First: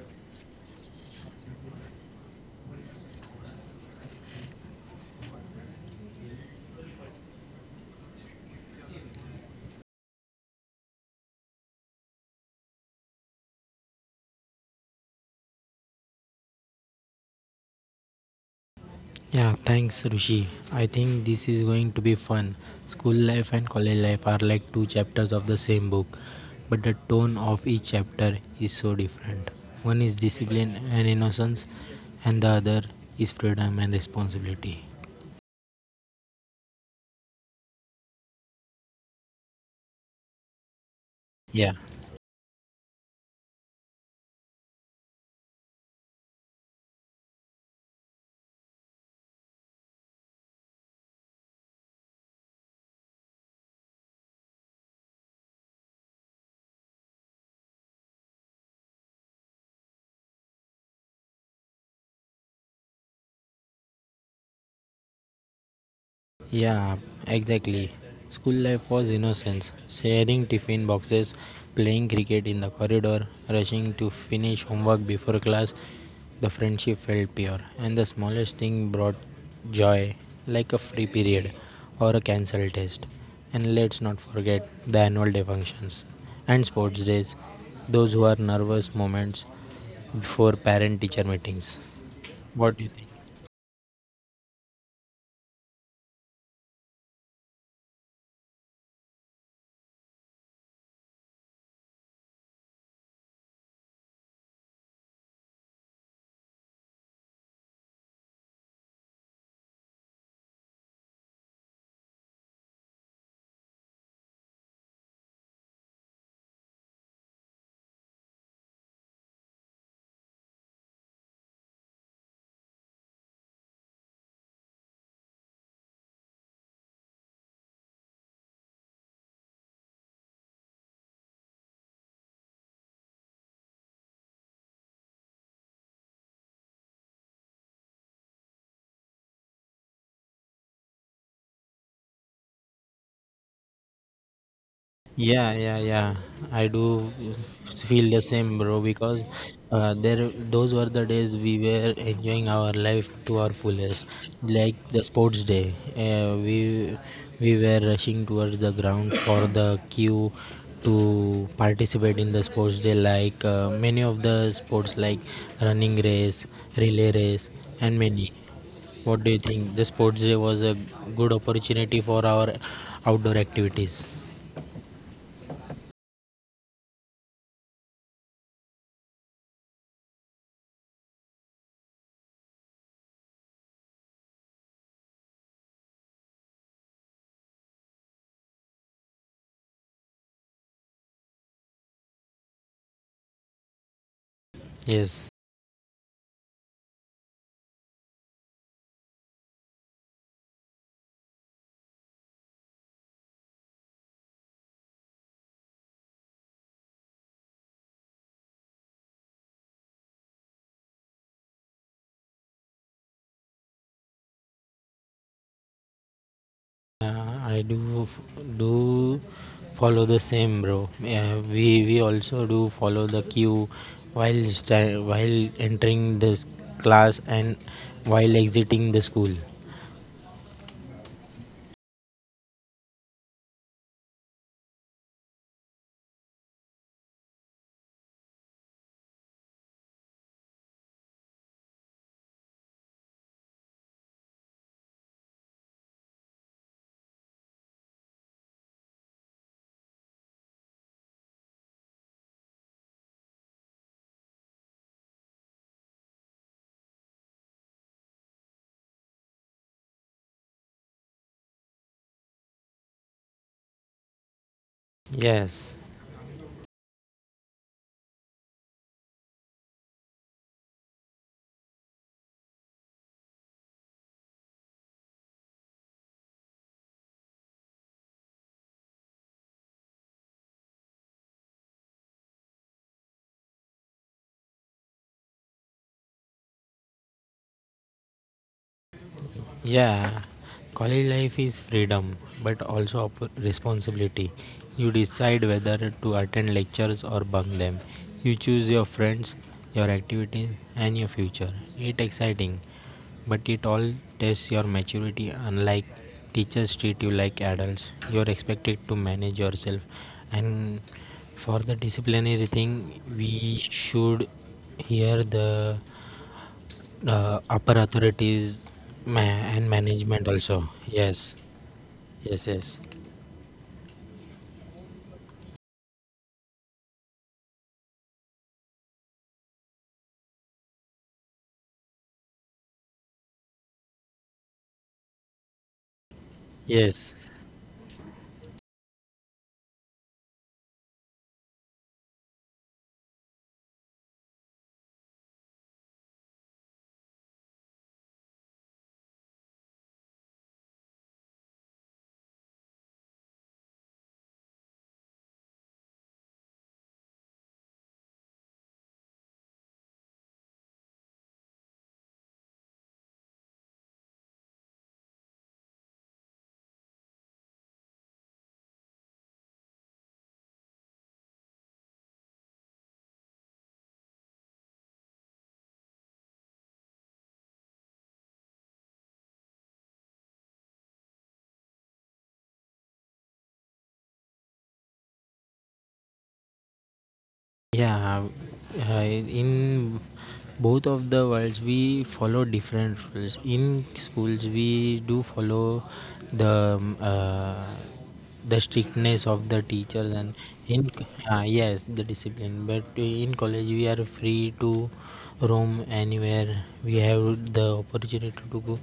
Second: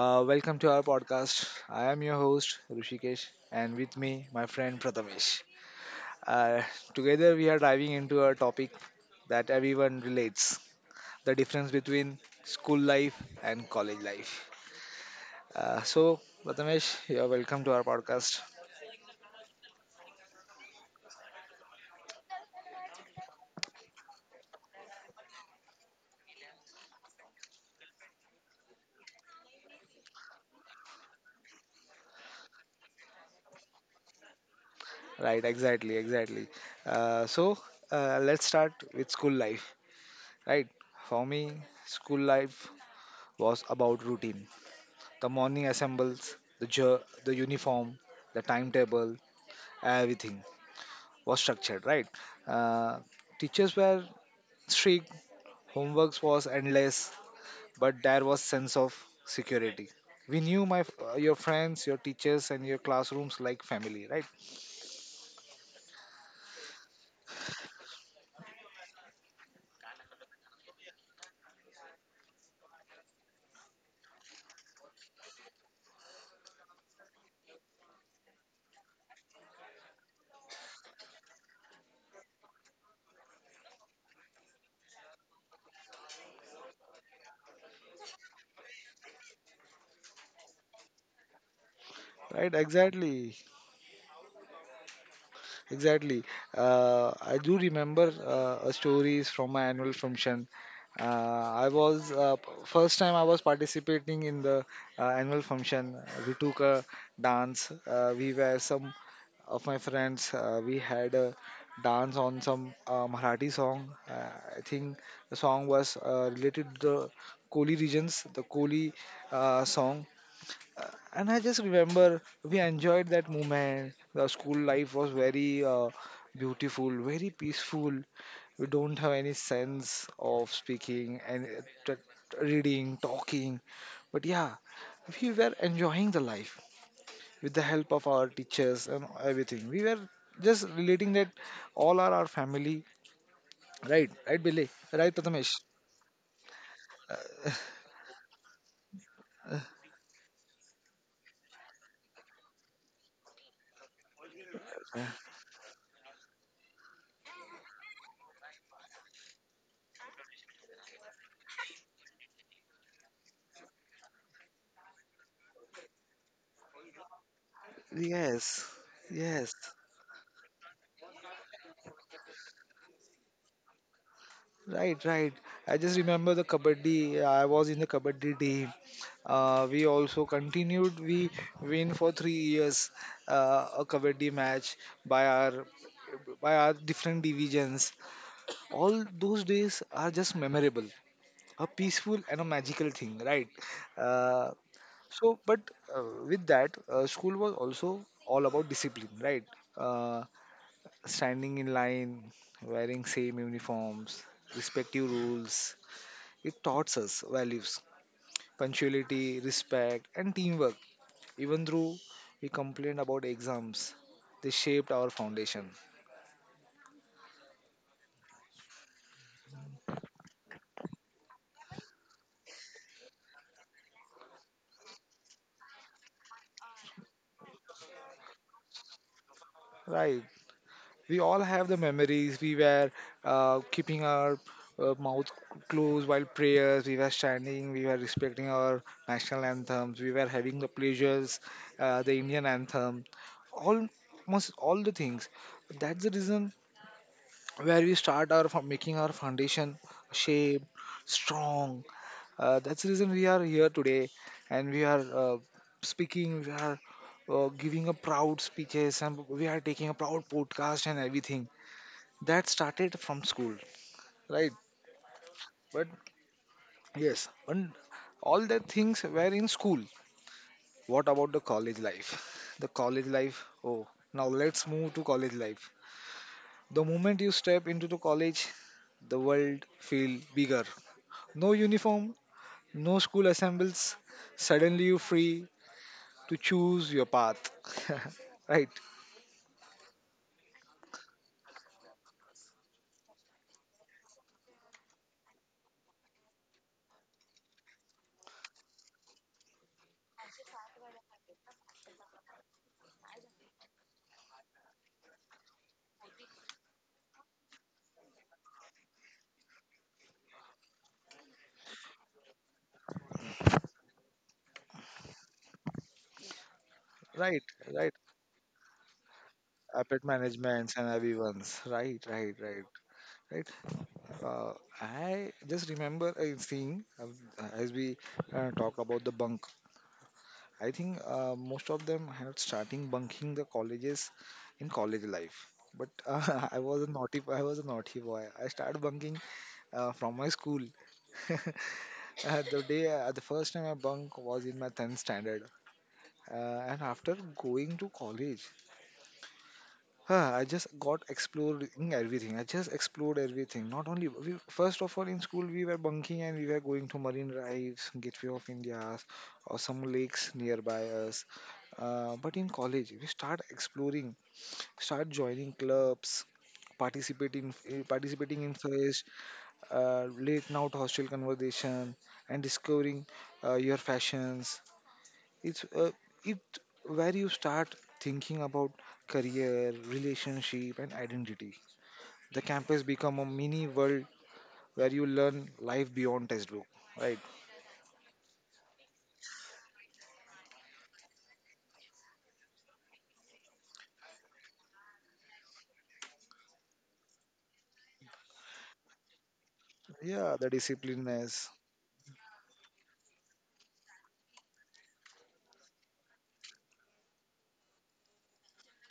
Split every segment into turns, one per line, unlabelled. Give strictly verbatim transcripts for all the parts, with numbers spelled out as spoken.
Uh, welcome to our podcast. I am your host Rushikesh, and with me, my friend Prathamesh. Uh, Together, we are diving into a topic that everyone relates: the difference between school life and college life. Uh, so, Prathamesh, you're welcome to our podcast.
Yeah, thanks Rushi. I think this is going to be fun. School life and college life are like two chapters of the same book, but the tone of each chapter is so different. One is discipline and innocence, and the other is freedom and responsibility.
Right, exactly, exactly. Uh, so, uh, let's start with school life. Right, for me,
Yeah.
school life was about routine. The morning assembles, the jer- the uniform, the timetable, everything was structured, right? Uh, Teachers were strict, homeworks was endless, but there was sense of security. We knew my f- uh, your friends, your teachers, and your classrooms like family, right?
Yeah, exactly. School life was innocence. Sharing tiffin boxes, playing cricket in the corridor, rushing to finish homework before class. The friendship felt pure, and the smallest thing brought joy, like a free period or a cancelled test. And let's not forget the annual day functions and sports days, those who are nervous moments before parent teacher meetings.
Right,
What do you think?
exactly, exactly. Uh, I do remember uh, a stories from my annual function. Uh, I was uh, p- first time I was participating in the uh, annual function. We took a dance. Uh, we were some of my friends. Uh, we had a dance on some uh, Marathi song. Uh, I think the song was uh, related to the Koli regions, the Koli uh, song. Uh, and I just remember we enjoyed that moment. The school life was very uh, beautiful, very peaceful. We don't have any sense of speaking and uh, t- t- reading, talking. But yeah, we were enjoying the life with the help of our teachers and everything. We were just relating that all are our family. Right, right, Billy. Right, Prathamesh.
Yeah, yeah, yeah. I do feel the same, bro. Because uh, there, those were the days we were enjoying our life to our fullest, like the sports day. Uh, we we were rushing towards the ground for the queue to participate in the sports day. Like uh, many of the sports, like running race, relay race, and many.
Yes,
What do you
yes.
think? The sports day was a good opportunity for our outdoor activities.
Right, right. I just remember the kabaddi. I was in the kabaddi team. Uh, we also continued. We win for three years uh, a kabaddi match by our by our different divisions. All those days are just memorable, a peaceful and a magical thing, right? Uh,
Yes.
so, but uh, With that, uh, school was also all about discipline, right? Uh, Standing in line, wearing same uniforms, respective rules. It taught us values, punctuality, respect, and teamwork. Even though we complained about exams, they shaped our foundation.
Yeah, I do f- do follow the same, bro. Yeah, we we also do follow the queue while sta- while entering the s- class and while exiting the school.
Right. We all have the memories. We were uh, keeping our uh, mouth closed while prayers. We were standing. We were respecting our national anthems. We were having the pleasures, uh, the Indian anthem, all- almost all the things. That's the reason where we start our fo- making our foundation shape strong, uh, that's the reason we are here today and we are uh, speaking, we are uh, giving a proud speeches and we are taking a proud podcast and everything that started from school, right?
Yes,
But yes, and all the things were in school. What about the college life? The college life, oh, now let's move to college life. The moment you step into the college, the world feel bigger. No uniform, no school assembles. Suddenly you're free to choose your path. Right,
yeah. College life is freedom, but also op- responsibility. You decide whether to attend lectures or bunk them. You choose your friends, your activities, and your future. It's exciting, but it all tests your maturity. Unlike teachers treat you like adults, you are expected to manage yourself. And for the disciplinary thing, we should hear the
right,
uh, upper
right.
authorities ma- and
Appet
management also.
managements and
Yes,
everyone's. Right, right,
yes,
right,
yes,
right. Uh, I just remember a thing uh, as we uh, talk about the bunk. I think uh, most of them had starting bunking the colleges in college life. But uh, I was a
yes.
naughty, I was a naughty boy. I started bunking uh, from my school. Uh, the day uh, the first time I bunk was in my tenth standard, uh, and after going to college, huh, I just got exploring everything. I just explored everything. Not only we, first of all in school we were bunking and we were going to Marine Drives, Gateway of India, or some lakes nearby us. Uh, but in college we start exploring, start joining clubs, participate participating eh, participating in fairs, uh, late night hostel conversation, and discovering uh, your fashions. It's uh, it where you start thinking about career, relationship, and identity. The campus become a mini world where you learn life beyond textbook. Right?
Yeah, uh, in both of the worlds we follow different rules. In schools we do follow the um, uh, the strictness of the teachers
Yeah,
and
the
in
discipline is
uh, yes the discipline. But in college we are free to roam anywhere. We have the opportunity to go.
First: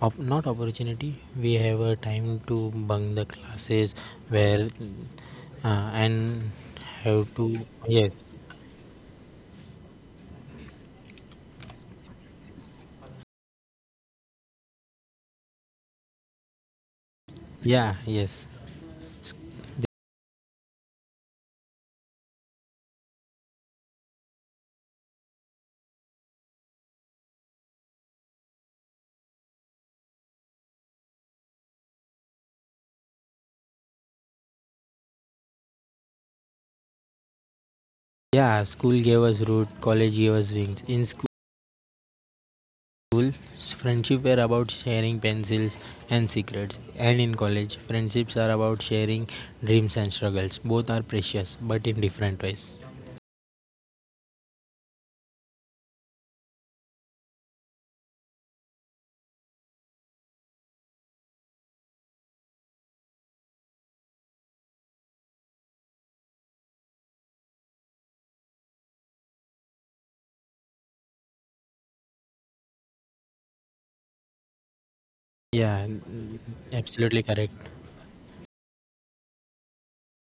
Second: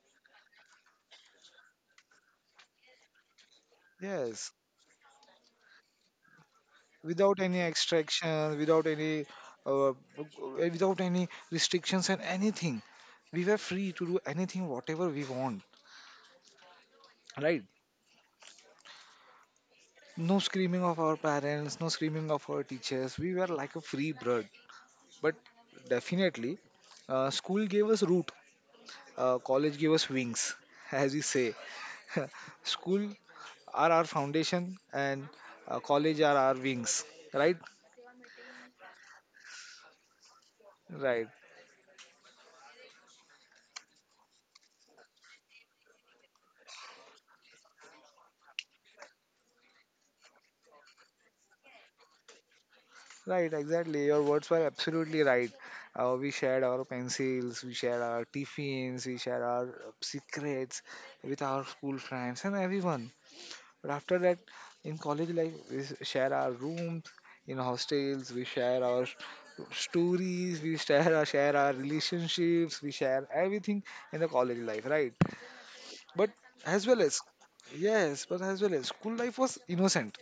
Op- not opportunity. We have a time to bunk the classes
yes,
where uh, and have
without
to,
any
yes.
extraction, without any. Uh, Without any restrictions and anything, we were free to do anything whatever we want.
Yeah, yes. S-
No screaming of our parents, no screaming of our teachers. We were like a free bird. But definitely, uh, school gave us root, uh, college gave us wings, as we say. School are our foundation, and uh, college are our wings. Right?
Yeah, school gave us root, college gave us wings. In school,
Right.
s- friendship were about sharing pencils and secrets. And in college, friendships are about sharing dreams and struggles. Both are precious, but in different ways.
Right, exactly. Your words were absolutely right. Uh, we shared our pencils, we shared our tiffins, we shared our uh, secrets with our school friends and everyone. But after that, in college life, we s- share our rooms in hostels. We share our s- stories. We share our share our relationships. We share everything in the college life, right?
Yeah,
But
n-
as well
absolutely
as,
correct.
yes, but as well as school life was innocent.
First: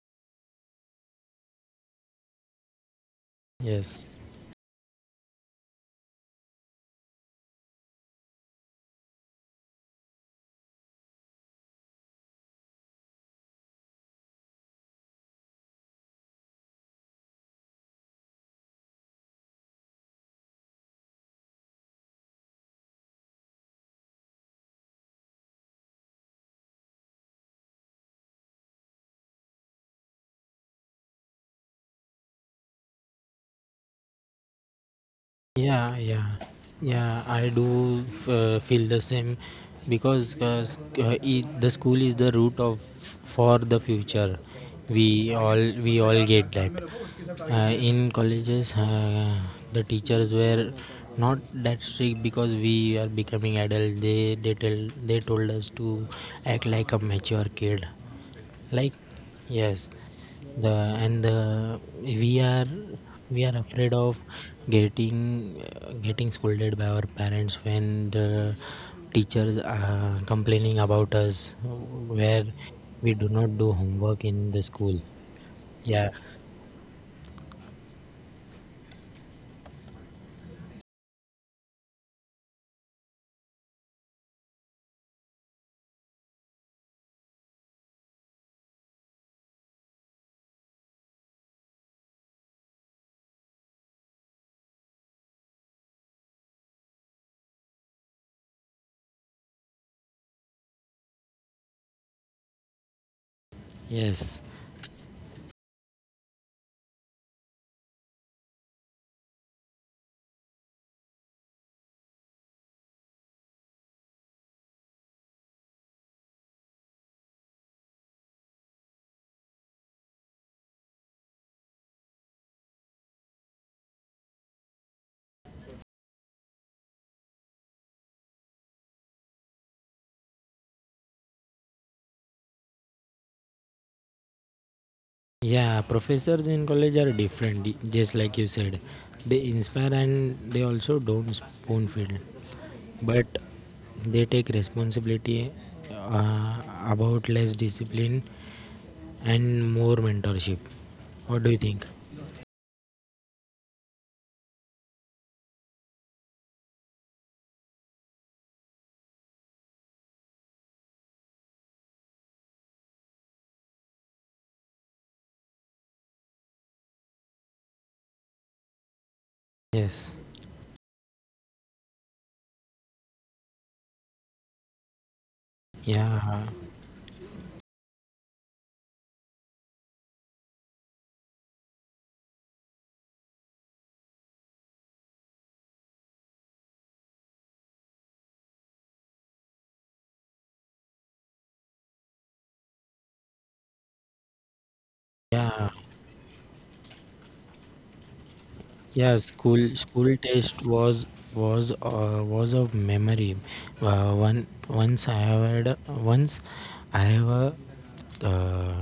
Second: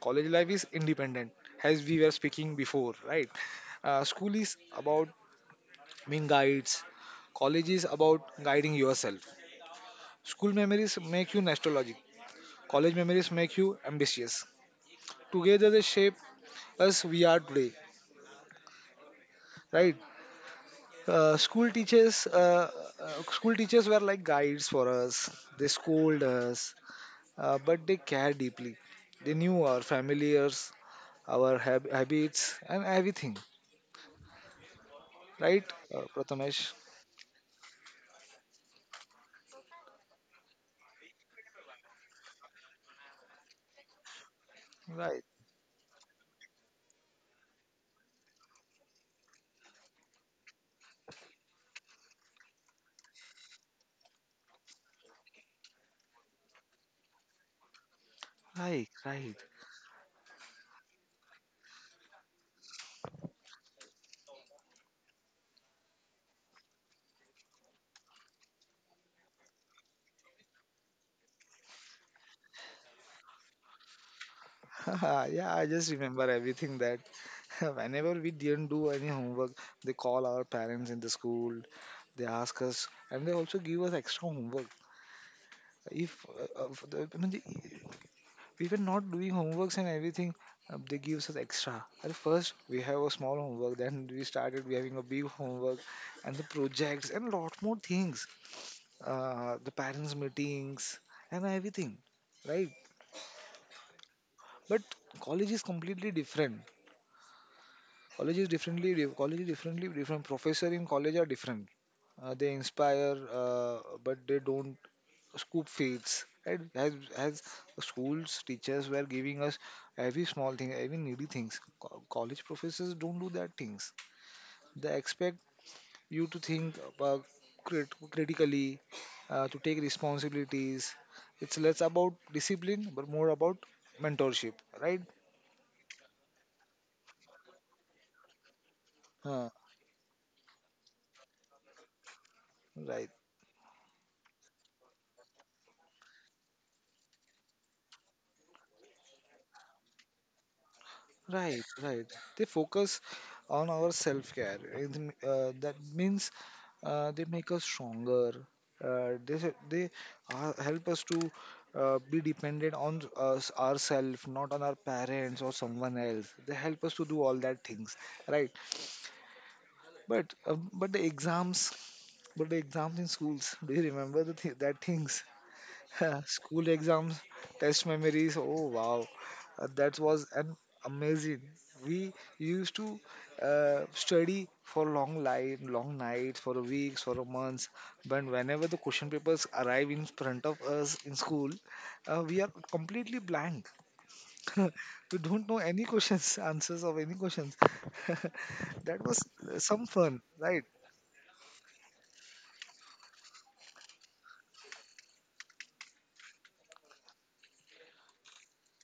College life is independent, as we were speaking before, right?
Yes.
Uh, school is about being guides. College is about guiding yourself. School memories make you nostalgic. College memories make you ambitious. Together they shape us we are today, right? uh, school teachers uh, uh, School teachers were like guides for us. They scold us, uh, but they care deeply. They knew our familiars, our hab- habits and everything, right?
Yeah,
uh,
yeah,
Prathamesh,
yeah. I do uh, feel the same because uh, sc- uh, i- the school is the root of for the future.
right.
We all we all get that. Uh, in colleges, uh, the teachers were not that strict because we are becoming adult. They they tell they told us to act like a mature kid
Right,
like
right.
yes the and the we are we are afraid of getting uh, getting scolded by our parents when the teachers are complaining about us where we do not do homework in the school.
Yeah, I just
Yeah,
remember everything that whenever we didn't do any homework, they call our parents in the school. They ask us and they also give us extra homework. If uh, uh, for the, I mean, the, We were not doing homeworks and everything, uh, they gives us extra. At first, we have a small homework, then we started we having a big homework and the projects and lot more things. Uh, the parents' meetings and everything, right?
yes.
But college is completely different. College is differently di- college is differently different. Professor in college are different. Uh, they inspire, uh, but they don't scoop fields, right? as as schools teachers were giving us every small thing, every needy things. Co- college professors don't do that things. They expect you to think about crit- critically, uh, to take responsibilities. It's less about discipline but more about mentorship, right?
Yeah, professors in college are different, d- just like you said. They
uh,
inspire and they also don't spoon feed,
right
but they take responsibility uh, about less discipline and more mentorship. What do you
Right,
think?
right. They focus on our self-care. It m- uh, that means uh, they make us stronger. Uh, they s- they uh, help us to uh, be dependent on us ourselves, not on our parents or someone else. They help us to do all that things, right?
Yes.
But uh, but the exams, but the exams in schools. Do you remember the th- that things?
Yeah.
School exams, test memories. Oh wow, Uh, that was an amazing. We used to uh, study for long light, long nights, for weeks, for months. But whenever the question papers arrive in front of us in school, uh, we are completely blank. We don't know
Yeah.
any questions, answers of any questions. That
Yeah.
was uh,
School
some
school
fun,
test
right?
was was uh, was of memory. Uh, one once I had once I have a uh,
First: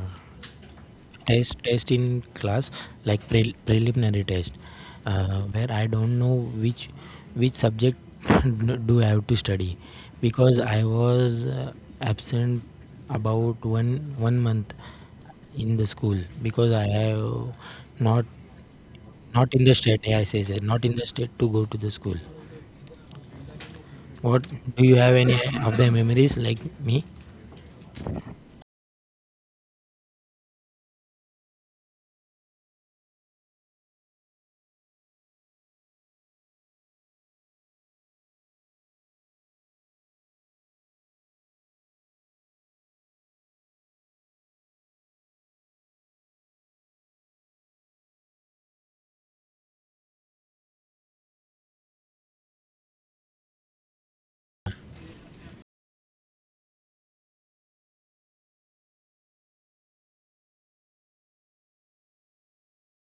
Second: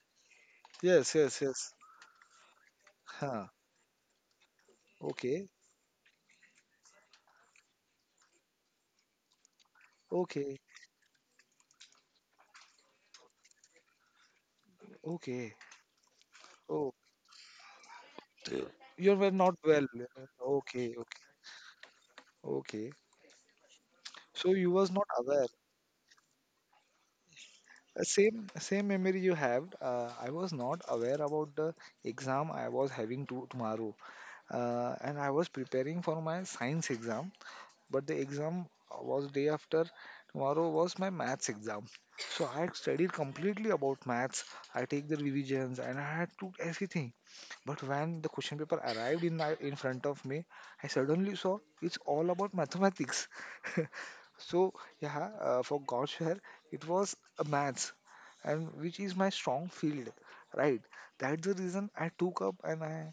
Yes, yes,
test
yes.
test in class like
Huh.
pre- preliminary test uh,
Okay,
where I don't know which which subject do I have to study
okay,
because I was uh, absent about one one month
okay.
in the school because I
Oh.
have not
Uh, You were not
not in the
well.
state. Yeah, I say say, not
Okay,
in the
okay,
state to go to the school.
okay.
What,
So you
do
was
you
not
have any
aware.
of the memories like me?
Uh, Same same memory you have. Uh, I was not aware about the exam I was having to tomorrow, uh, and I was preparing for my science exam. But the exam was day after tomorrow was my maths exam. So I had studied completely about maths. I take the revisions and I had to everything. But when the question paper arrived in my, in front of me, I suddenly saw it's all about mathematics. So yeah, uh, for god's share it was a maths and which is my strong field, right? That's the reason I took up and I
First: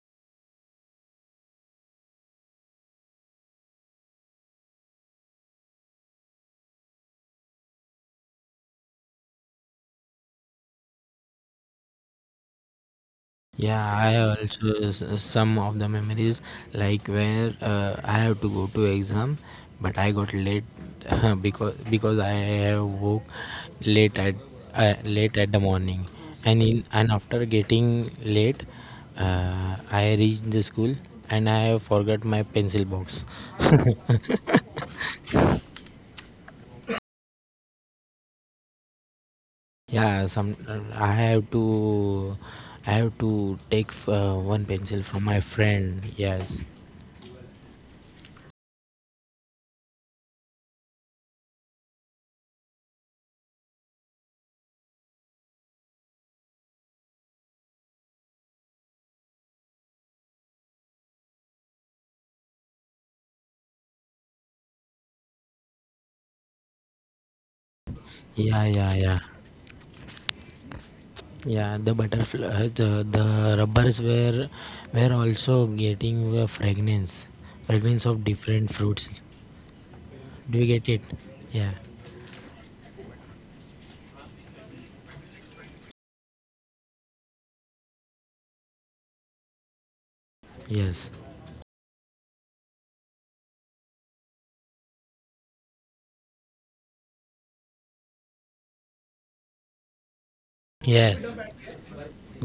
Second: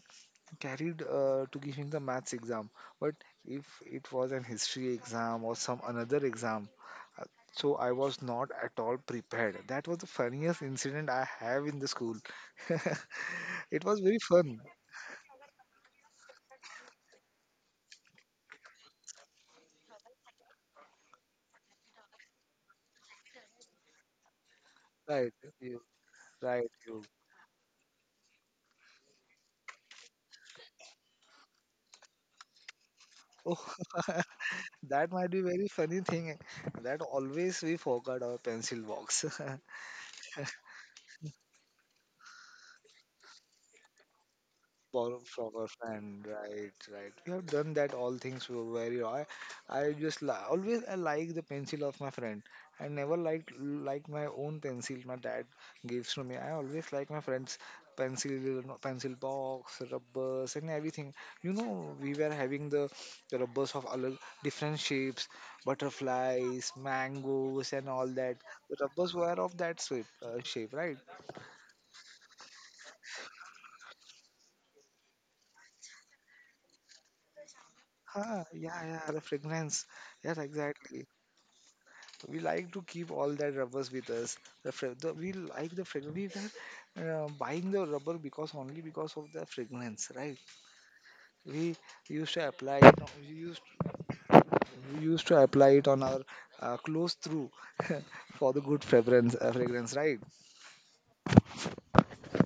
carried uh, to giving the maths exam. But if it was an history exam or some another exam, uh, so I was not at all prepared. That was the funniest incident I have in the school.
Yeah,
It was
I
very fun.
also s- some of the memories like where uh, I have to go to exam, but I got late because because I have woke late at uh,
right
late at the
you,
morning, and
right
in
you
and after getting late, uh, I reached the school and I have forgot my pencil box.
Oh, that might be very funny thing that always we forgot our pencil box.
Yeah, some I have to I have to take uh, one pencil
Borrow
from my
from a
friend.
friend,
Yes.
right? Right. We have done that. All things were very. I, I just li- always I like the pencil of my friend. I never like like my own pencil. My dad gives to me. I always like my friend's pencil, pencil box, rubbers, and everything. You know, we were having the, the rubbers of all different shapes, butterflies, mangoes, and all that.
Yeah,
The
yeah,
rubbers
yeah.
were of that shape, uh, shape, right?
Yeah, the butterfly, the, the rubbers were were also getting a fragrance fragrance of
Huh,
different
yeah,
fruits.
yeah, the fragrance. Yes,
Do you get it?
exactly.
Yeah,
We like to keep all that rubbers with us. The, fra- the we like the fragrance. We were uh, buying the rubber because only because of the fragrance, right?
yes,
We used to apply it. on- We used we used to apply it on our uh, clothes through for the good fragrance. Uh, fragrance, right?
yes.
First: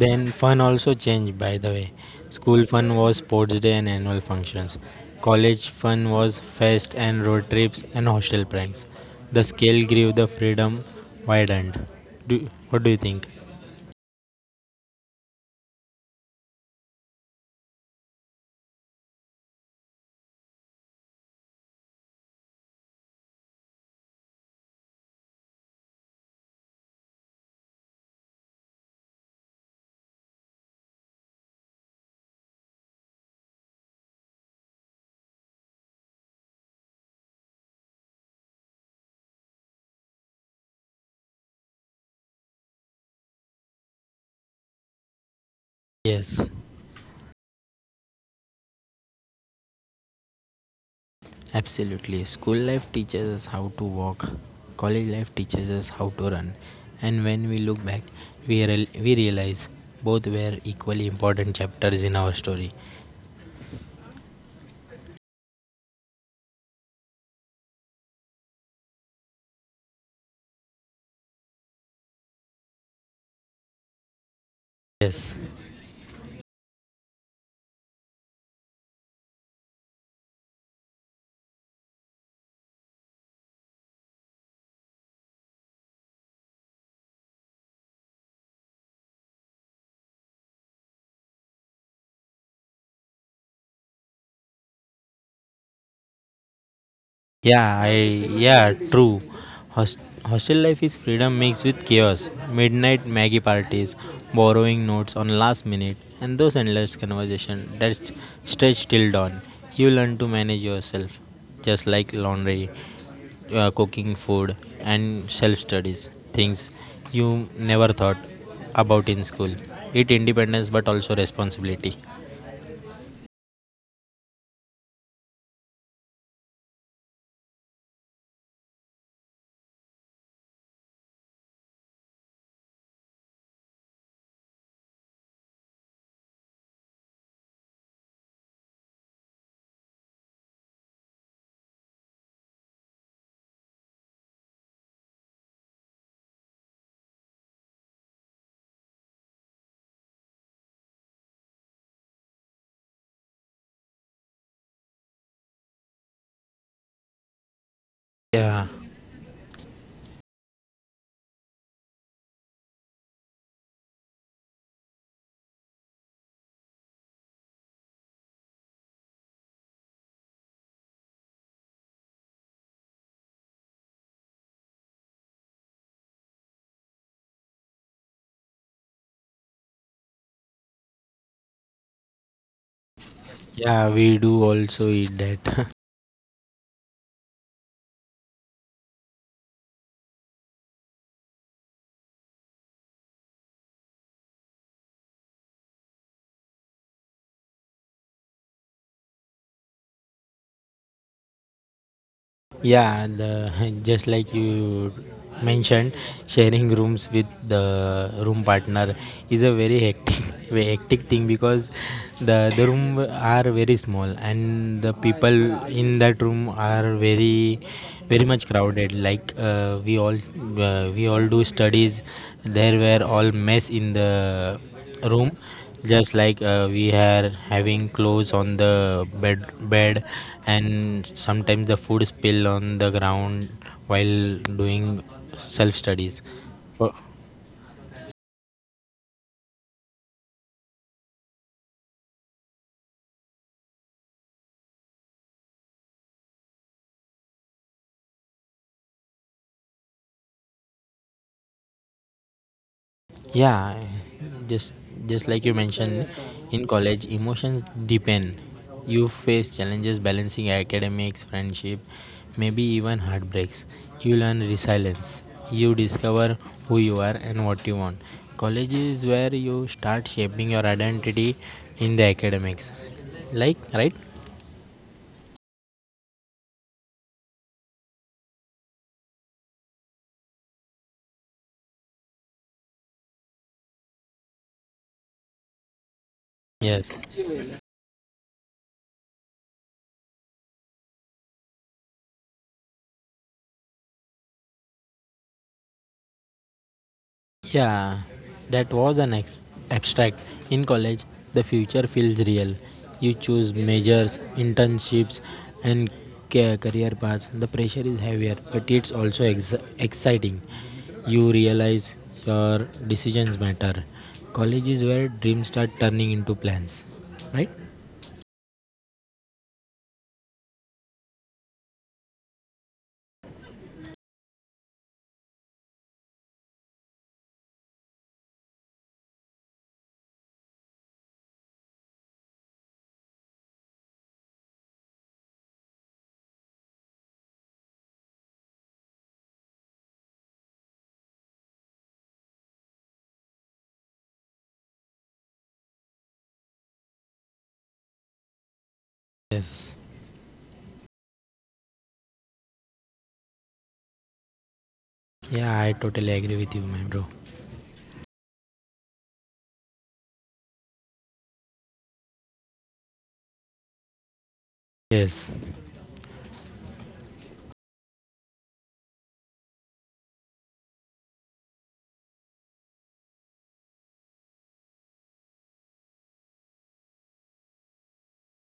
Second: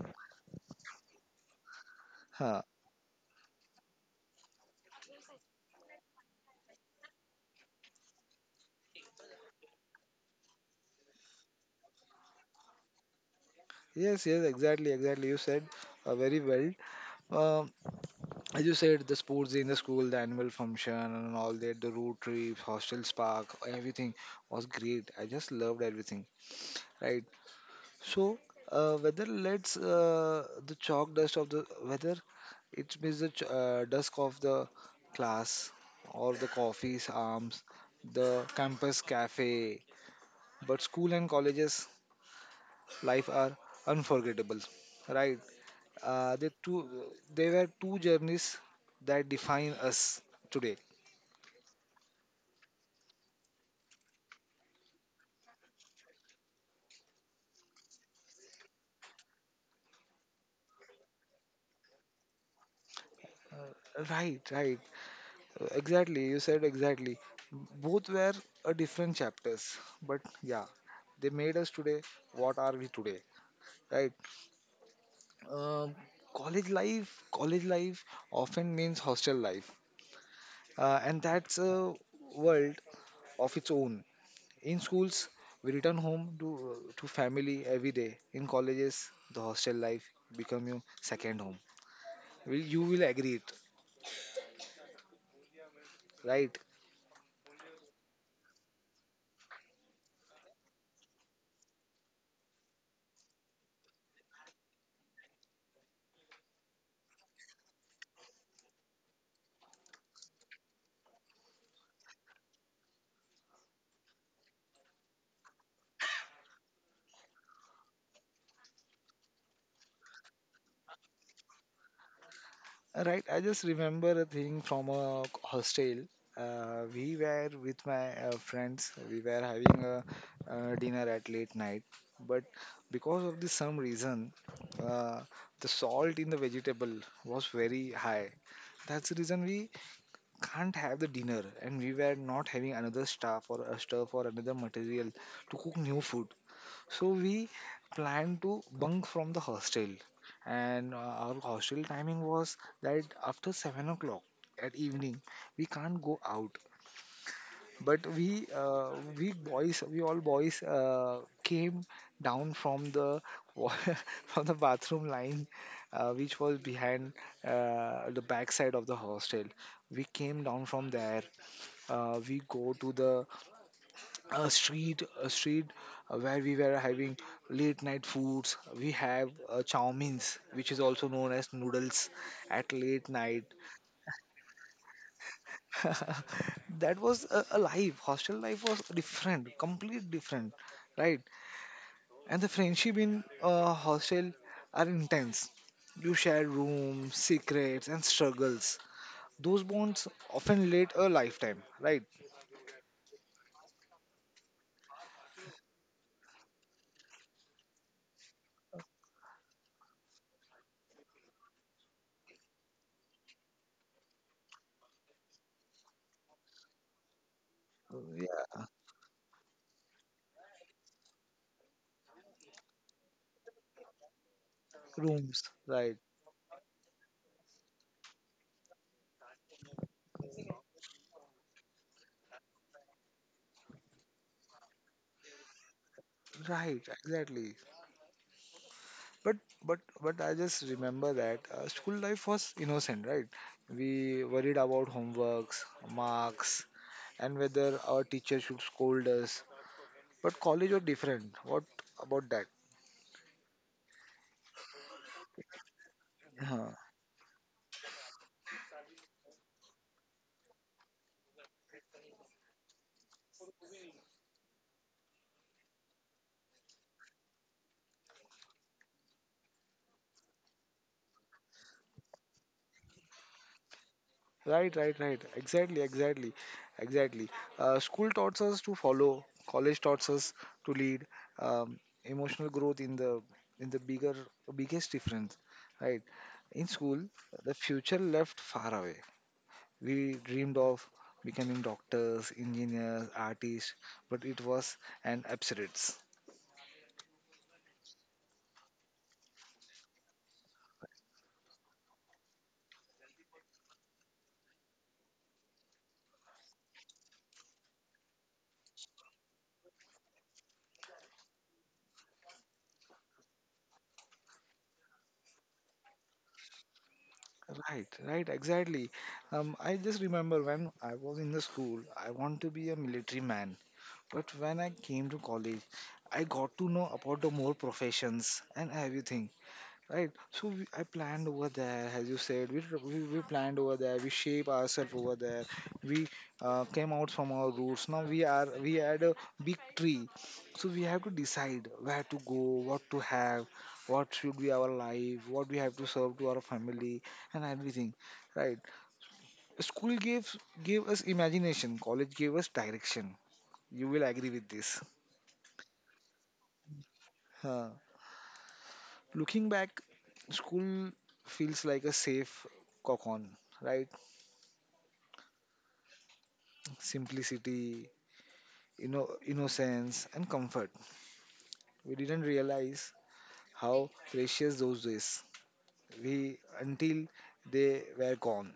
Then fun also changed, by the way.
Huh.
School fun was sports day and annual functions. College fun was fest and road trips and hostel pranks. The scale grew, the freedom widened. do, what do you think?
Yes, yes, exactly, exactly. You said uh, very well. Um, as you said, the sports day in the school, the annual function, and all that, the road trips, hostels, park, everything was great. I just loved everything, right? So, uh, whether let's uh, the chalk dust of the whether it means the ch- uh, dusk of the class or the coffee's arms, the campus cafe, but school and colleges life are unforgettable, right? Uh,
Yes.
they two they were two journeys that define us today.
Absolutely. School life teaches us how to walk, college life teaches us how to run, and when we look back, we, real we realize both were equally important chapters in our story.
Right, right. Exactly, you said exactly. Both were a different chapters, but yeah, they made us today what are we today, right?
Yes.
Um college life, college life often means hostel life, uh, and that's a world of its own. In schools, we return home to uh, to family every day. In colleges, the hostel life become your second home. Will you will agree it, right?
Yeah, I yeah, true. Host, hostel life is freedom mixed with chaos. Midnight Maggie parties, borrowing notes on last minute, and those endless conversations that s- stretch till dawn. You learn to manage yourself, just like laundry, uh, cooking food, and self studies. Things you never thought about in school. It independence, but also responsibility.
Right, I just remember a thing from a hostel. Uh, we were with my uh, friends. We were having a uh, dinner at late night, but because of this some reason, uh, the salt in the vegetable was very high. That's the reason we can't have the dinner, and we were not having another staff or a stuff or another material to cook new food. So we planned to bunk from the hostel, and uh, our hostel timing was that after seven o'clock at evening we can't go out. But we
Yeah,
uh, we boys we all boys uh, came down from the wa- from the bathroom line, uh, which was behind uh, the backside of the hostel. We came down from there. Uh, we go to the a street a street uh, where we were having late night foods we have uh, chow means which is also known as noodles at late night
yeah, we do also eat that.
that was a, a life hostel life was different complete different right and the friendship in uh, hostel are intense you share rooms secrets and struggles those bonds often late a lifetime right
Yeah, the, just like you mentioned, sharing rooms with the room partner is a very hectic, very hectic thing because the the room are very small and the people in that room are very very much
yeah
crowded. Like uh, we all uh, we all do studies. There were all mess in the room,
rooms right
just like uh, we are having clothes on the bed bed and sometimes the food spill on the ground while doing self studies.
right exactly But but but I just remember that uh, school life was innocent, right? We worried about homeworks, marks, and whether our teacher should scold us. But college was different. What about that?
Yeah, just just like you mentioned, in
Huh
college emotions depend. You face challenges balancing academics, friendship, maybe even heartbreaks. You learn resilience. You discover who you are and what you want. College is where you start shaping your identity in the academics. Like, right?
Right, right, right. Exactly, exactly, exactly. Uh, school taught us to follow. College taught us to lead. Um, emotional growth in the in the bigger biggest difference, right? In
Yes.
school, the future left far away. We dreamed of becoming doctors, engineers, artists, but it was an absurdity.
Yeah, that was an ex- abstract. In college, the future feels real. You choose majors, internships, and ca- career paths. The pressure is heavier, but it's also ex- exciting. You realize your decisions matter. College is where dreams start turning into plans, right?
Right, right, exactly. Um, I just remember when I was in the school, I want to be a military man. But when I came to college, I got to know about the more professions and everything. Right. So we, I planned over there, as you said. We, tr- we we planned over there. We shape ourselves over there. We uh, came out from our roots. Now we are we had a big tree, so we have to decide where to go, what to have, what should be our life, what we have to serve to our family, and everything. Right.
Yes.
School gave gave us imagination. College gave us direction. You will agree with this.
Yeah, I totally agree with you, my bro.
Huh. Looking back, school feels like a safe cocoon. Right
Yes.
simplicity, inno- innocence, and comfort. We didn't realize how precious those days we until they were gone.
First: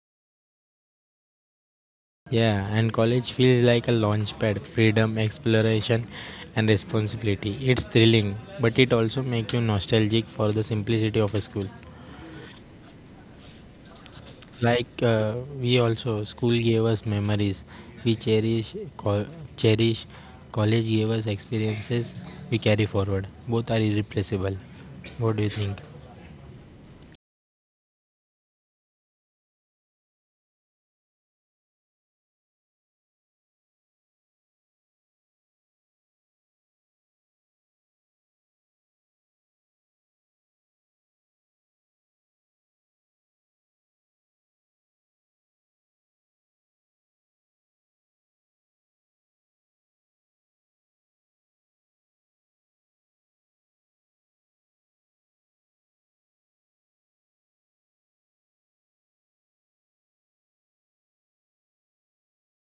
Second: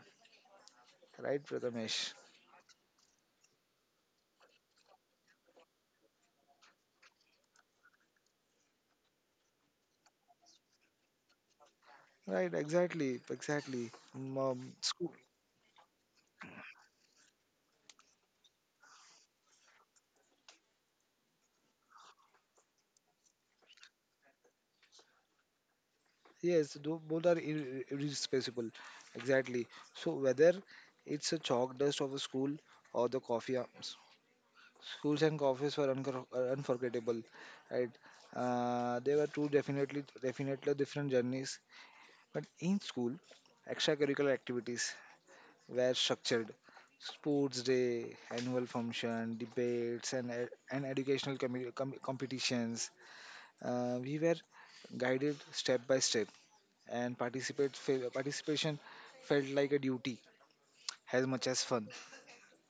Right, Prathamesh?
Yeah, and college feels like a launchpad, freedom, exploration, and responsibility. It's thrilling, but it also makes you nostalgic for the simplicity of a school.
Right, exactly, exactly. Um,
Like
school.
uh, we also, school gave us memories. We cherish, co- cherish. College gave us experiences we carry forward. Both are irreplaceable. What do you think?
Yes, tho- both are ir- irreplaceable. Exactly. So whether it's a chalk dust of a school or the coffee arms, schools and coffees were uncor- uh, unforgettable. Right. Uh, they were two definitely definitely different journeys But in school, extracurricular activities were structured. Sports day, annual function, debates, and, ed- and educational commu- com- competitions. Uh, we were guided step by step, and participate fe- participation felt like a duty as much as fun.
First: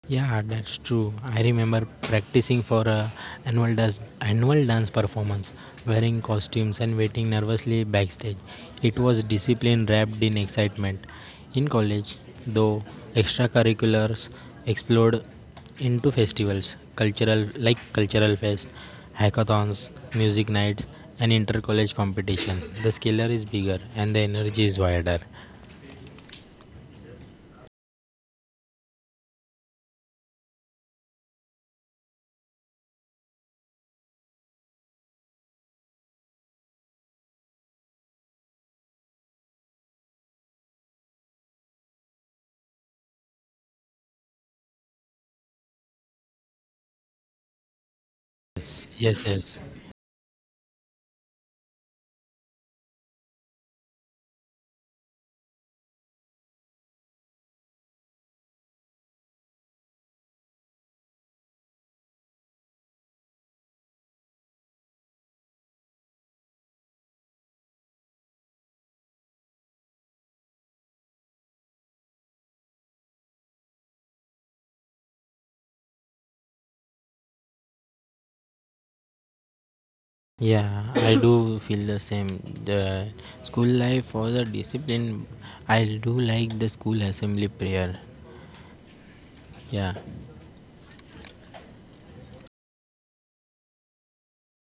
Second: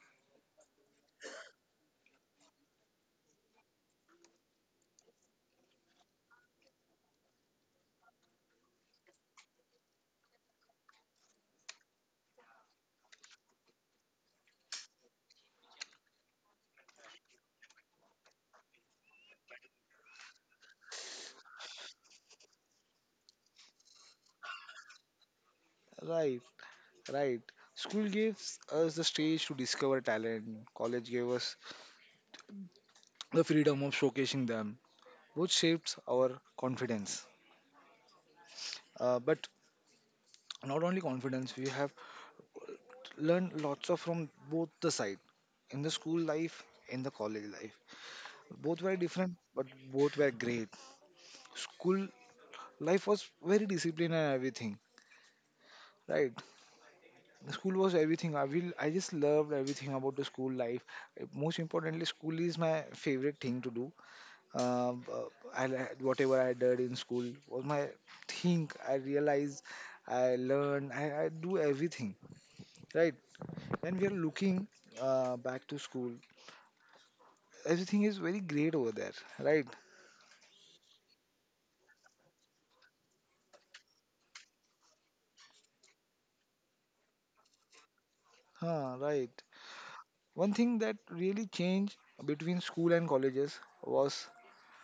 Yeah, that's true. I remember practicing for a annual dance annual dance performance, wearing costumes and waiting nervously backstage. It was discipline wrapped in excitement. In college, though, extracurriculars explored into festivals, cultural like cultural fest, hackathons, music nights, and inter-college competition. The scalar is bigger and the energy is wider.
Right, right. School gives us the stage to discover talent. College gave us the freedom of showcasing them, which shapes our confidence. Uh, but not only confidence we have learned lots of from both the side in the school life in the college life both were
Yes,
different
yes.
but both were great school life was very disciplined and everything right the school was everything i will I just loved everything about the school life Uh, most importantly school is my favorite thing to do Um, uh, I, li- whatever I did in school was my thing I realized i learned i, I do everything right when we are looking uh, back to school, everything is very great over there, right?
Yeah, I do feel the same. The school life was a discipline. I do like the school assembly prayer.
Huh, right.
Yeah,
One thing that really changed between school and colleges was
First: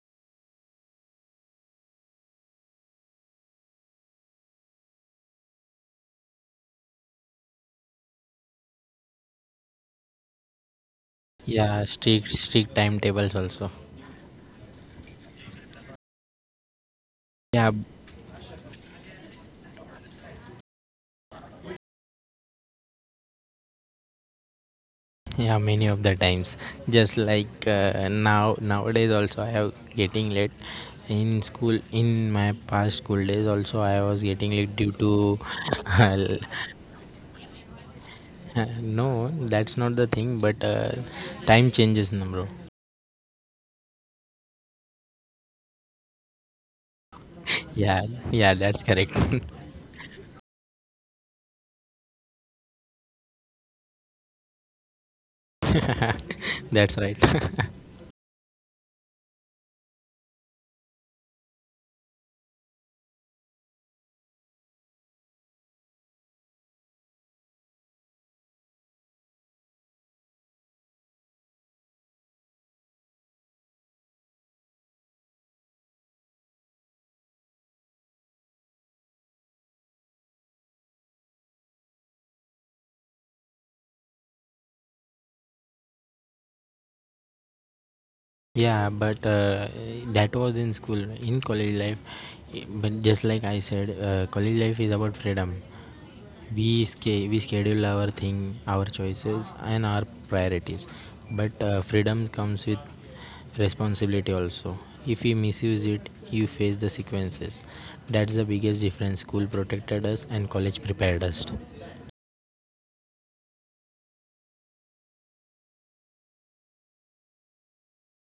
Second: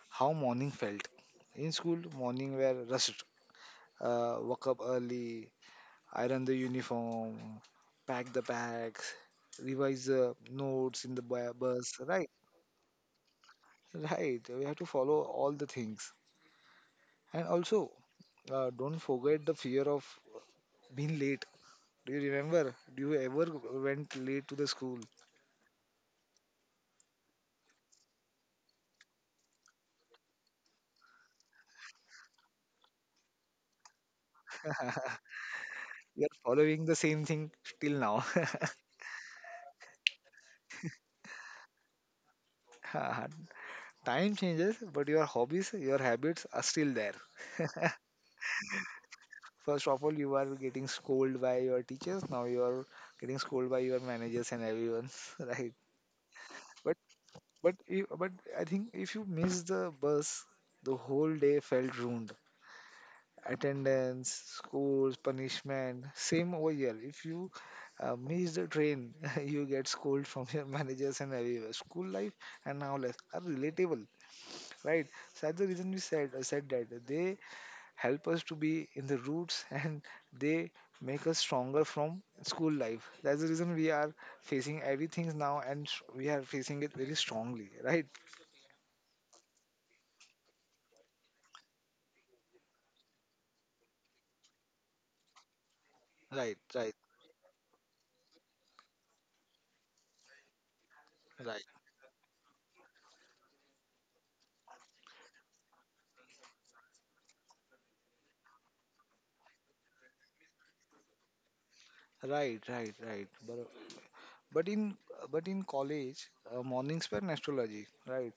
how morning felt. In school, morning were rushed. Uh, woke up early, iron the uniform, pack the bags, revise the notes in the bu-
yeah,
bus, right?
strict strict timetables also.
Right. We have to follow all the things. And
Yeah,
also, uh, don't forget the fear of being late Do you remember? Do you ever went late to the school?
yeah, many of the times. Just like uh, now nowadays also I have getting late in school. In my past school days also I was getting late due to
You are
uh,
following the same thing till now.
no, that's not the thing. But uh, time changes, na bro.
Time changes, but your hobbies, your habits are still there.
Yeah, yeah, that's correct.
First of all, you are getting scolded by your teachers. Now you are getting scolded by your managers and everyone, right? But
That's right.
but you- but I think if you miss the bus, the whole day felt ruined. Attendance, schools, punishment. Same over here. If you uh, miss the train, you get scolded from your managers and everywhere. School life and now life are relatable, right? So that's the reason we said I said that they help us to be in the roots and they make us stronger from school life. That's the reason we are facing everything now and s- we are facing it very strongly, right?
Yeah, but uh, that was in school. In college life, i- but just like I said, uh, college life is about freedom.
Right,
We
right,
sca- we schedule our thing, our choices, and our priorities.
right.
But uh, freedom comes with responsibility also. If we misuse it, you face the sequences. That's the biggest difference. School protected us, and college prepared us.
Right, right, right. but in but in college uh, mornings were in astrology right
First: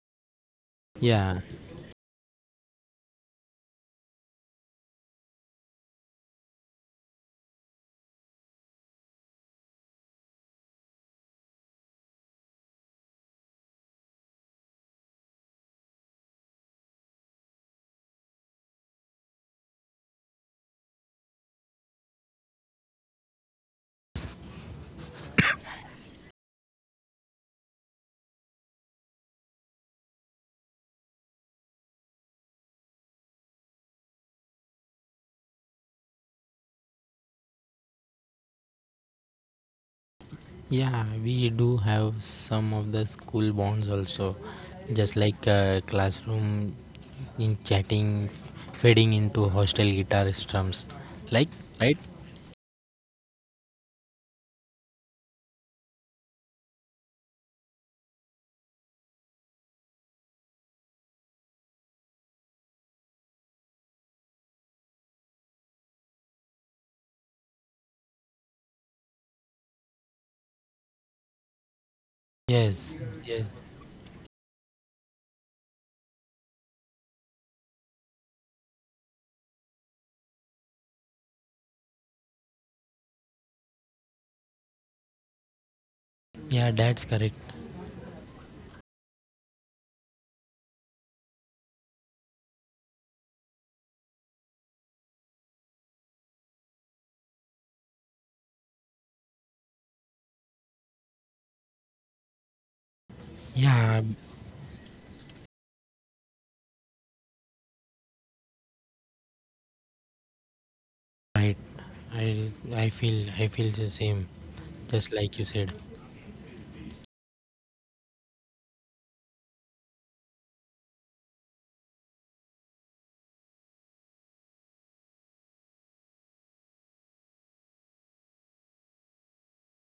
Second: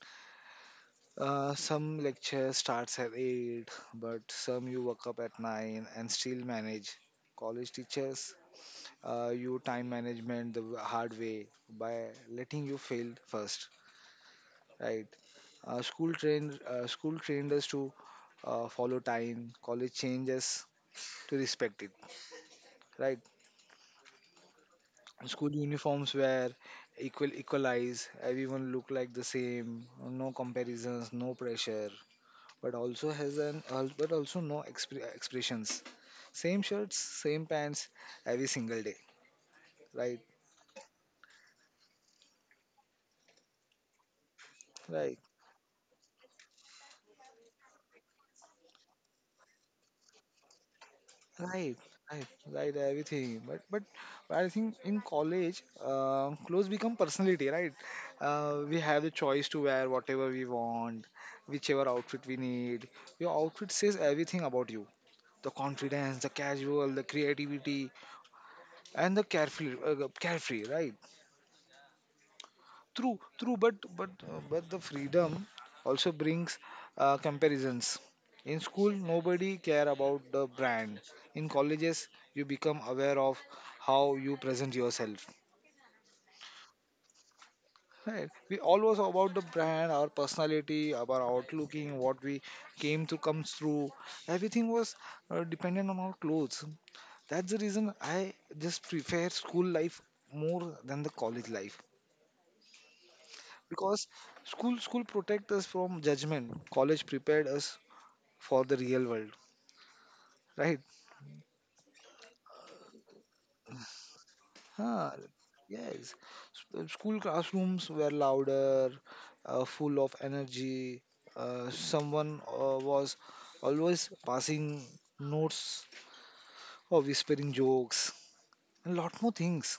Yeah,
uh, some lecture starts at eight but some you wake up at nine and still manage college teachers uh, you time management the hard way by letting you fail first right uh, school trained uh, school trained us to uh, follow time college changes to respect it right School uniforms were equal equalized. Everyone looked like the same. No comparisons, no pressure. But also has an al- but also no expre- expressions. Same shirts, same pants, every single day. Right,
yeah, we do have some of the school bonds also, just
right.
like uh, classroom in chatting, fading into hostel guitar strums. Like,
Right,
right?
right, right, everything. But but I think in college, uh, clothes become personality, right? Uh, we have the choice to wear whatever we want, whichever outfit we need. Your outfit says everything about you. The confidence, the casual, the creativity, and the carefree, uh, carefree, right?
Yes,
True,
yes.
true, but but uh, but the freedom also brings uh, comparisons. In school, nobody care about the brand. In colleges, you become aware of how you present yourself.
Yeah, that's correct.
Right? We always about the brand, our personality, our outlooking, what we came to comes through. Everything was uh, dependent on our clothes. That's the reason I just prefer school life more than the college life.
Yeah,
Because school school protect us from judgment college prepared us for the real world right
right. I I feel I feel the same, just
huh.
like you said.
yes S- school classrooms were louder uh, full of energy uh, someone uh, was always passing notes or whispering jokes and lot more things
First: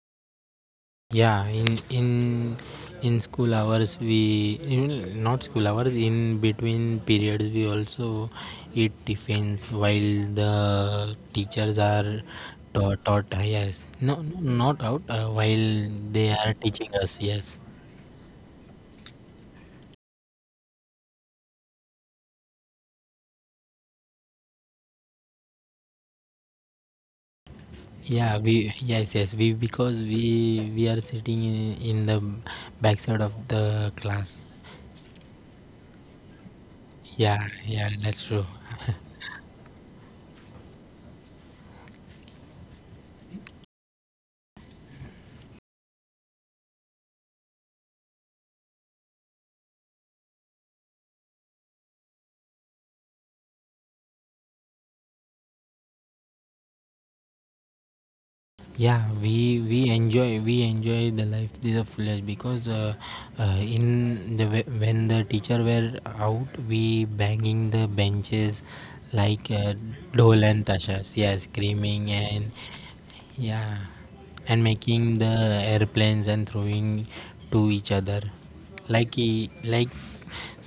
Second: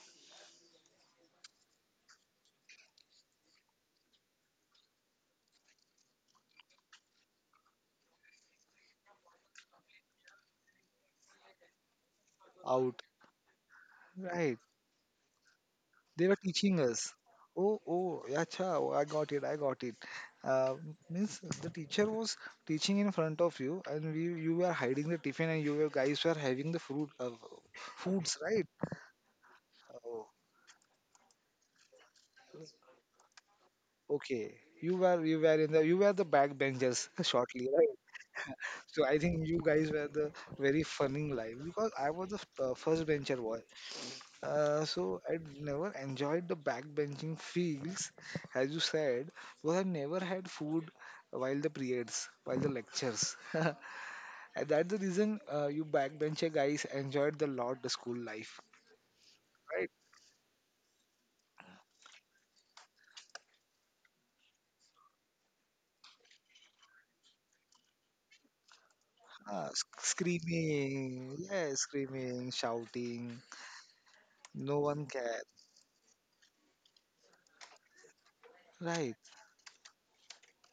Yeah, in in in school hours we in, not school hours in between periods we also eat tiffins while the teachers are
out
taught, taught, ah, yes, no, no,
right
not out. uh, while
They
they
were
are
teaching
teaching
us.
us. Yes.
Oh, oh, yeah, acha, oh, I got it, I got it. Uh, means the teacher was teaching in front of you, and we, you were hiding the tiffin, and you were guys were having the fruit, uh, foods,
Yeah,
right?
we yes yes we because
Oh,
we we are sitting in, in the backside of the class.
okay. You were you were in the you were the backbenchers
Yeah,
shortly,
yeah,
right?
that's true.
So I think you guys were the very funny life because I was the f- uh, first bencher boy. Uh, so I'd never enjoyed the backbenching feels, as you said, because I never had food while the periods, while the lectures. and that's the reason uh, you backbencher guys enjoyed the lot the school life,
Yeah, we we
right?
enjoy we enjoy the life of the village because uh, uh, in the whe- when the teacher were out, we banging the benches like
Uh,
uh,
sc-
dhol and tashas.
screaming,
Yeah,
yeah,
screaming
screaming,
and
shouting,
yeah, and
no one
making the
cared,
airplanes and throwing to each other.
right?
Like he- like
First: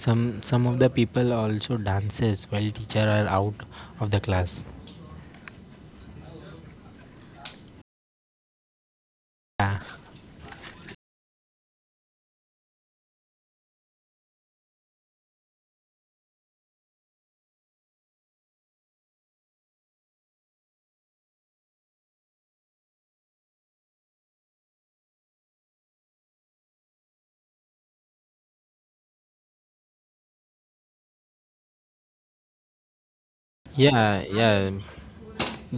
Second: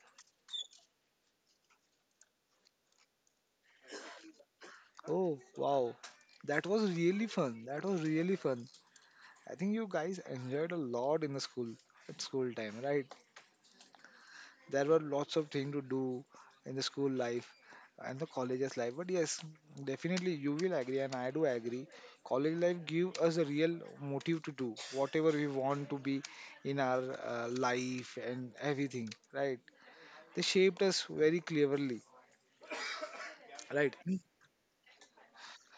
some some of the people also dances while teacher are out of the class.
Oh wow, that was really fun. That was really fun. I think
Yeah.
you guys enjoyed a lot in the school at school time, right? There were lots of things to do in the school life and the college's life. But yes, definitely you will agree, and I do agree. College life give us a real motive to do whatever we want to be in our uh, life and everything. Right? They shaped us very cleverly. Right?
Yeah, yeah,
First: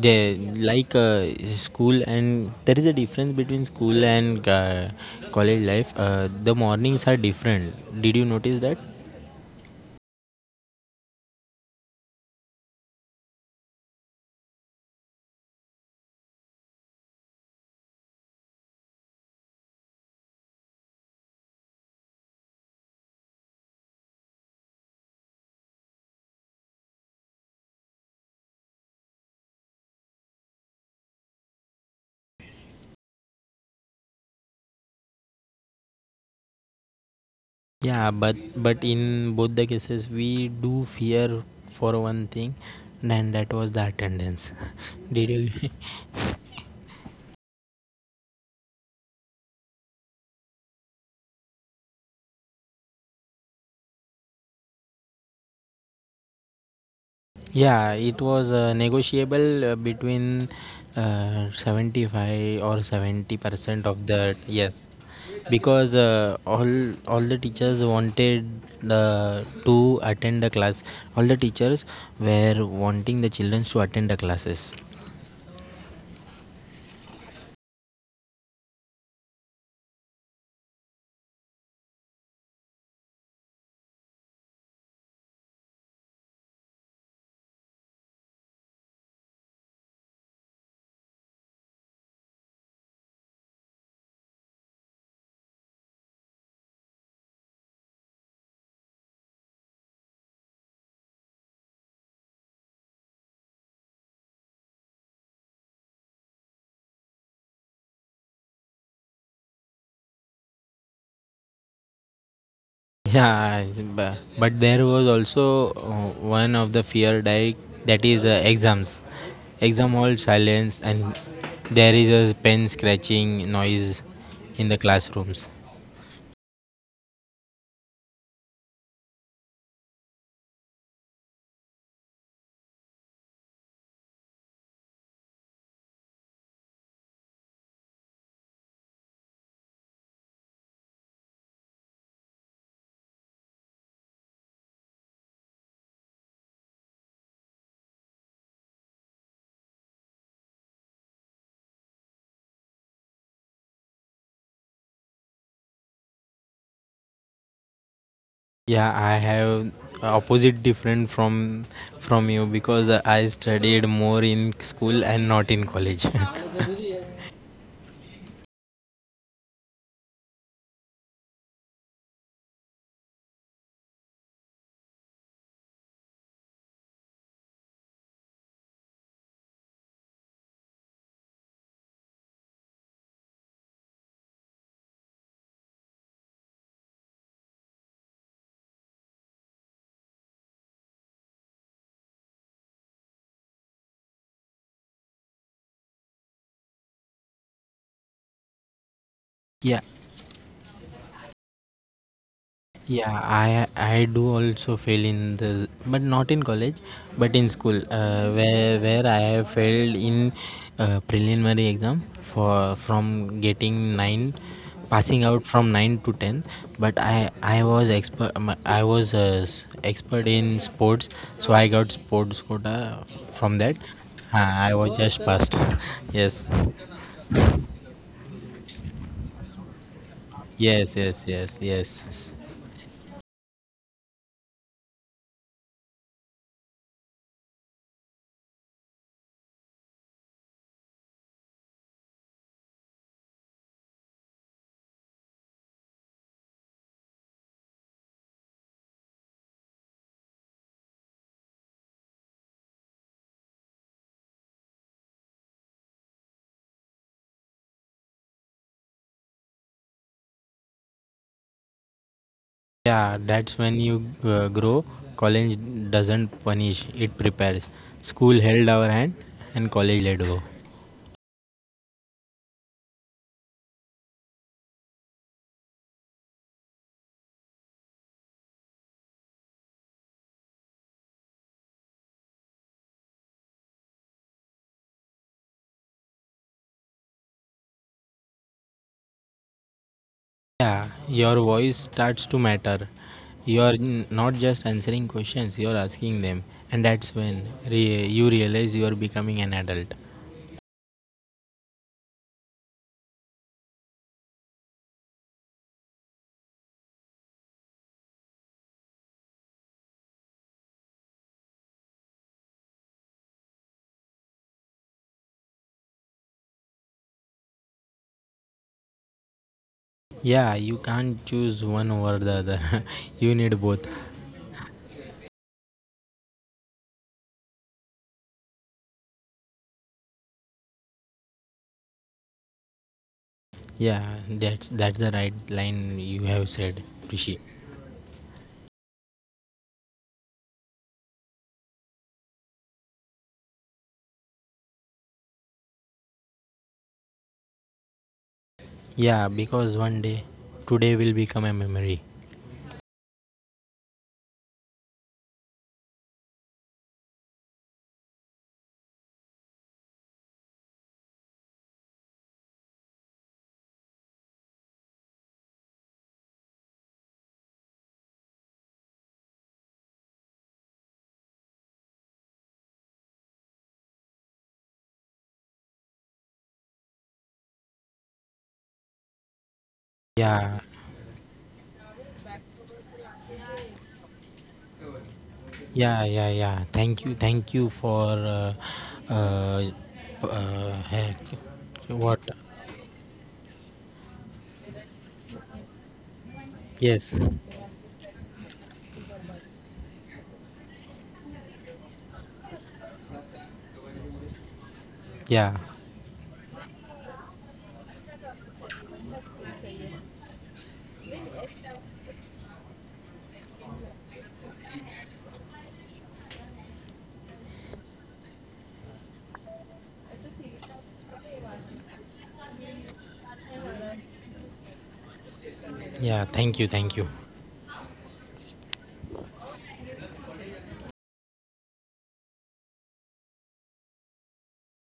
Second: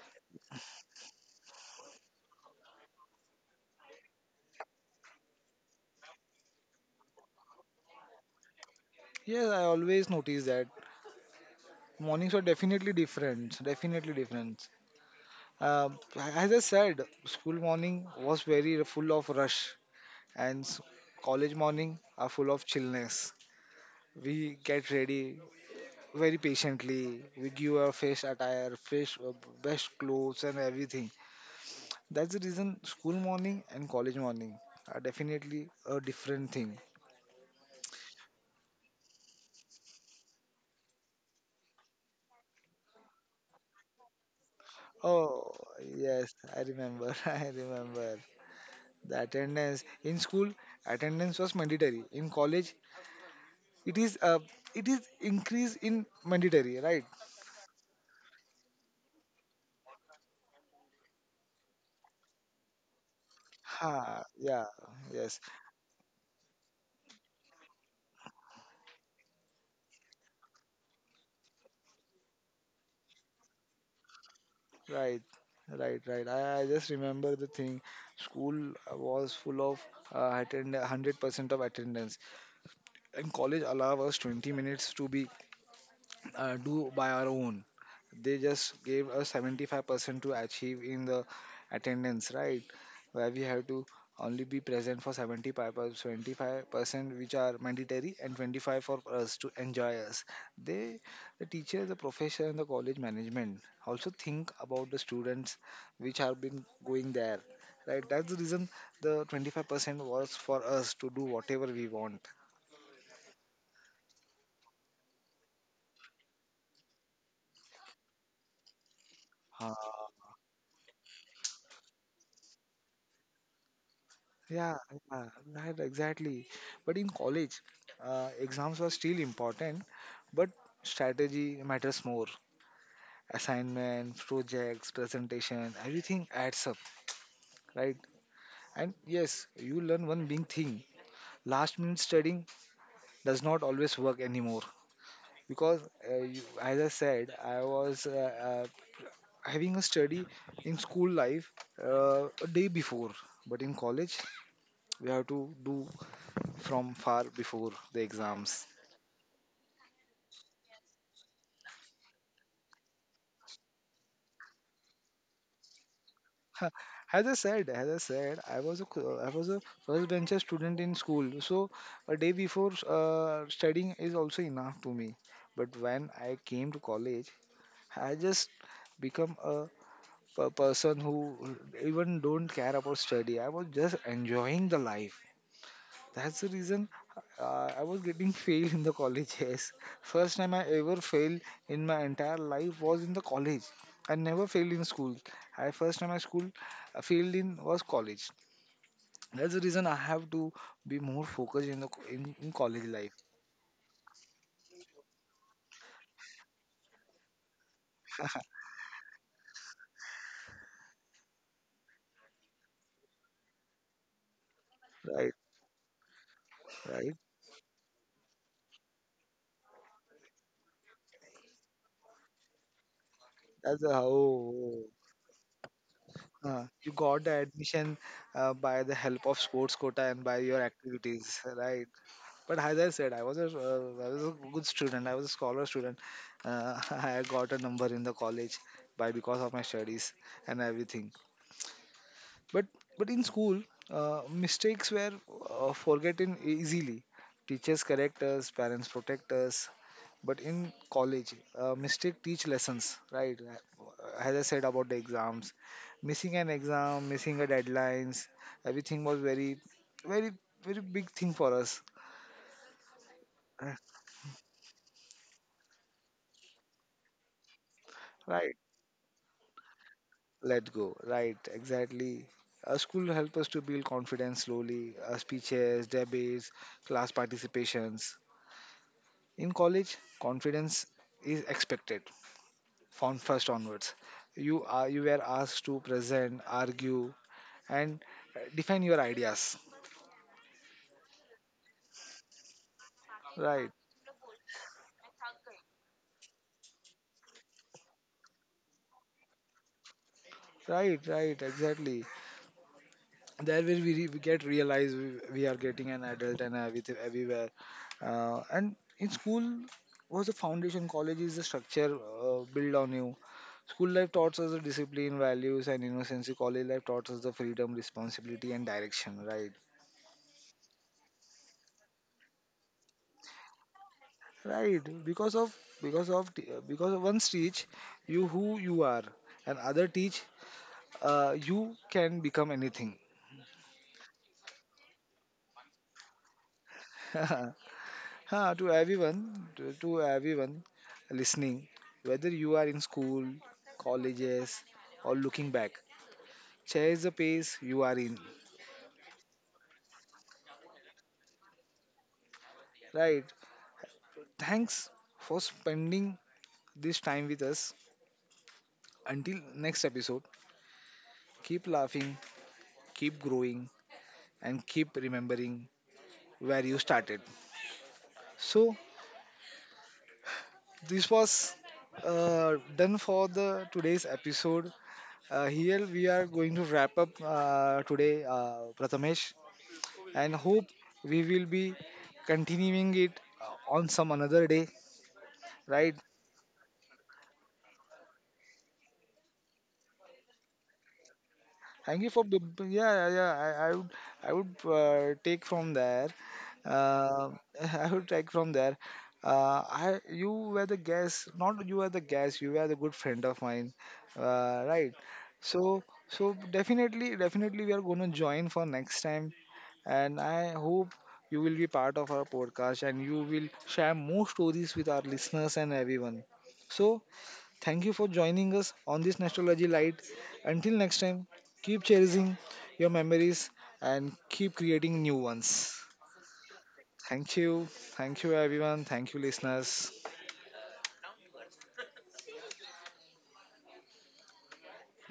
they like uh, school, and there is a difference between school and uh, college life. uh, the mornings are different. Did you notice that?
Yes, I always notice that mornings are definitely different. Definitely different. Um as I said, school morning was very full of rush and s- college morning are full of chillness. We get ready very patiently. We give our fresh attire, fresh uh, best clothes and everything. That's the reason school morning and college morning are definitely a different thing.
Yeah, but but in both the cases we do fear for one thing, and that was the attendance. Did
Oh
you?
yes, I remember. I remember the attendance in school. Attendance was mandatory. In college, it is uh, it is increase in mandatory, right?
Yeah, it was uh, negotiable uh, between uh, seventy-five or seventy percent of
Ha,
that.
yeah,
Yes,
yes.
because uh, all all the teachers wanted uh, to attend the class. All the teachers were wanting the children to attend the classes.
Right, right, right. I, I just remember the thing. School was full of uh, attend one hundred percent of attendance, and college allowed us twenty minutes to be uh, do by our own. They just gave us seventy-five percent to achieve in the attendance, right? Where we have to only be present for seventy-five percent. Twenty-five percent which are mandatory and twenty-five for us to enjoy us. They, the teacher, the professor and the college management also think about the students which have been going there, right? That's the reason the twenty-five percent was for us to do whatever we want.
Yeah, but, but there was also uh, one of the fear di- that is uh, exams.
Uh,
Exam hall silence and there is a pen scratching noise in the
Yeah, yeah,
classrooms.
right, exactly. But in college, uh, exams were still important, but strategy matters more. Assignments, projects, presentation, everything adds up, right? And yes, you learn one big thing. Last minute studying does not always work anymore because, uh, you, as I said, I was uh, uh, having a study in school life uh, a day before, but in college, we have to do from far before the exams.
Yeah, I have opposite different from from you because I studied more in school and not in college.
Huh. as I said, as I said, I was a cl- I was a first bencher student in school, so a day before uh, studying is also enough to me. But when I came to college, I just become a per- person who even don't care about study. I was just enjoying the life. That's the reason uh, I was getting failed in the college. Yes, first time I ever failed in my entire life was in the college. I never failed in school. I first time I school I failed in was college. That's the
Yeah.
reason I have to be more focused in the co- in, in college life.
Yeah, I I do also fail in the but not in college, but in school uh, where where I have failed in uh, preliminary exam for from getting nine, passing
Right,
out from nine to ten. But
right.
I I was expert um, I was uh, s- expert in sports, so I got sports quota from that.
That's
Uh, I
how
was just passed. Yes,
uh, you got the admission uh, by the help of sports quota and by your
yes, yes,
activities.
yes,
Right.
yes.
But as I said, I was a uh, I was a good student. I was a scholar student. Uh, I got a number in the college by because of my studies and everything. But but in school, uh, mistakes were uh, forgotten e-, easily. Teachers correct us, parents protect us. But in college, uh, mistake teach lessons, right? Uh, As I said about the exams, missing an exam, missing a deadlines, everything was very, very, very big thing for us,
Yeah, that's when you uh, grow. College doesn't punish, it prepares. School
right?
held our hand and college let go.
Let go, right, exactly. Uh, school help us to build confidence slowly, uh, speeches, debates, class participations. In college confidence is expected from first onwards. You are you were asked to present, argue, and uh, define your ideas.
Yeah, your voice starts to matter. You
right
are n- not just answering questions, you are asking them. And that's when re- you realize you are becoming an adult.
right right exactly, that will we, re- we get realized we, we are getting an adult and everything everywhere. Uh, and in school was the foundation, college is the structure uh, built on you. School life taught us the discipline, values and innocence. College life taught us the freedom, responsibility and direction, right?
Yeah, you can't choose one over the other. You need both.
Right because of because of t- uh, because of one teach you who you are and other teach uh, you can become anything.
Yeah, that's that's the right line you have said, Rishi.
Ha, to everyone, to, to everyone listening, whether you are in school, colleges, or looking back, cherish the pace you are in.
Yeah, because one day today will become a memory.
Right. Thanks for spending this time with us. Until next episode, keep laughing, keep growing, and keep remembering where you started. So this was uh, done for the today's episode. Uh, here we are going to wrap up uh, today, uh, Prathamesh. And hope
Yeah,
we will be continuing it uh, on some another day, right?
yeah, yeah, yeah. Thank you, thank you for uh, uh, uh, heck,
Thank you for
what?
b- b- yeah, yeah, yeah. I, I would I would uh, take from there.
Yes,
Uh, I would take from there. Uh, I you were the guest, not you were the guest. You were the good friend of mine, uh, right?
yeah,
So so definitely definitely we are going to join for next time, and I hope you will be part of our podcast and you will share more stories with our listeners and everyone. So thank you for joining us on this Nostalgia Light. Until next time, keep cherishing your memories and keep creating new ones.
yeah. Thank you, thank you.
Thank you. Thank you, everyone. Thank you, listeners.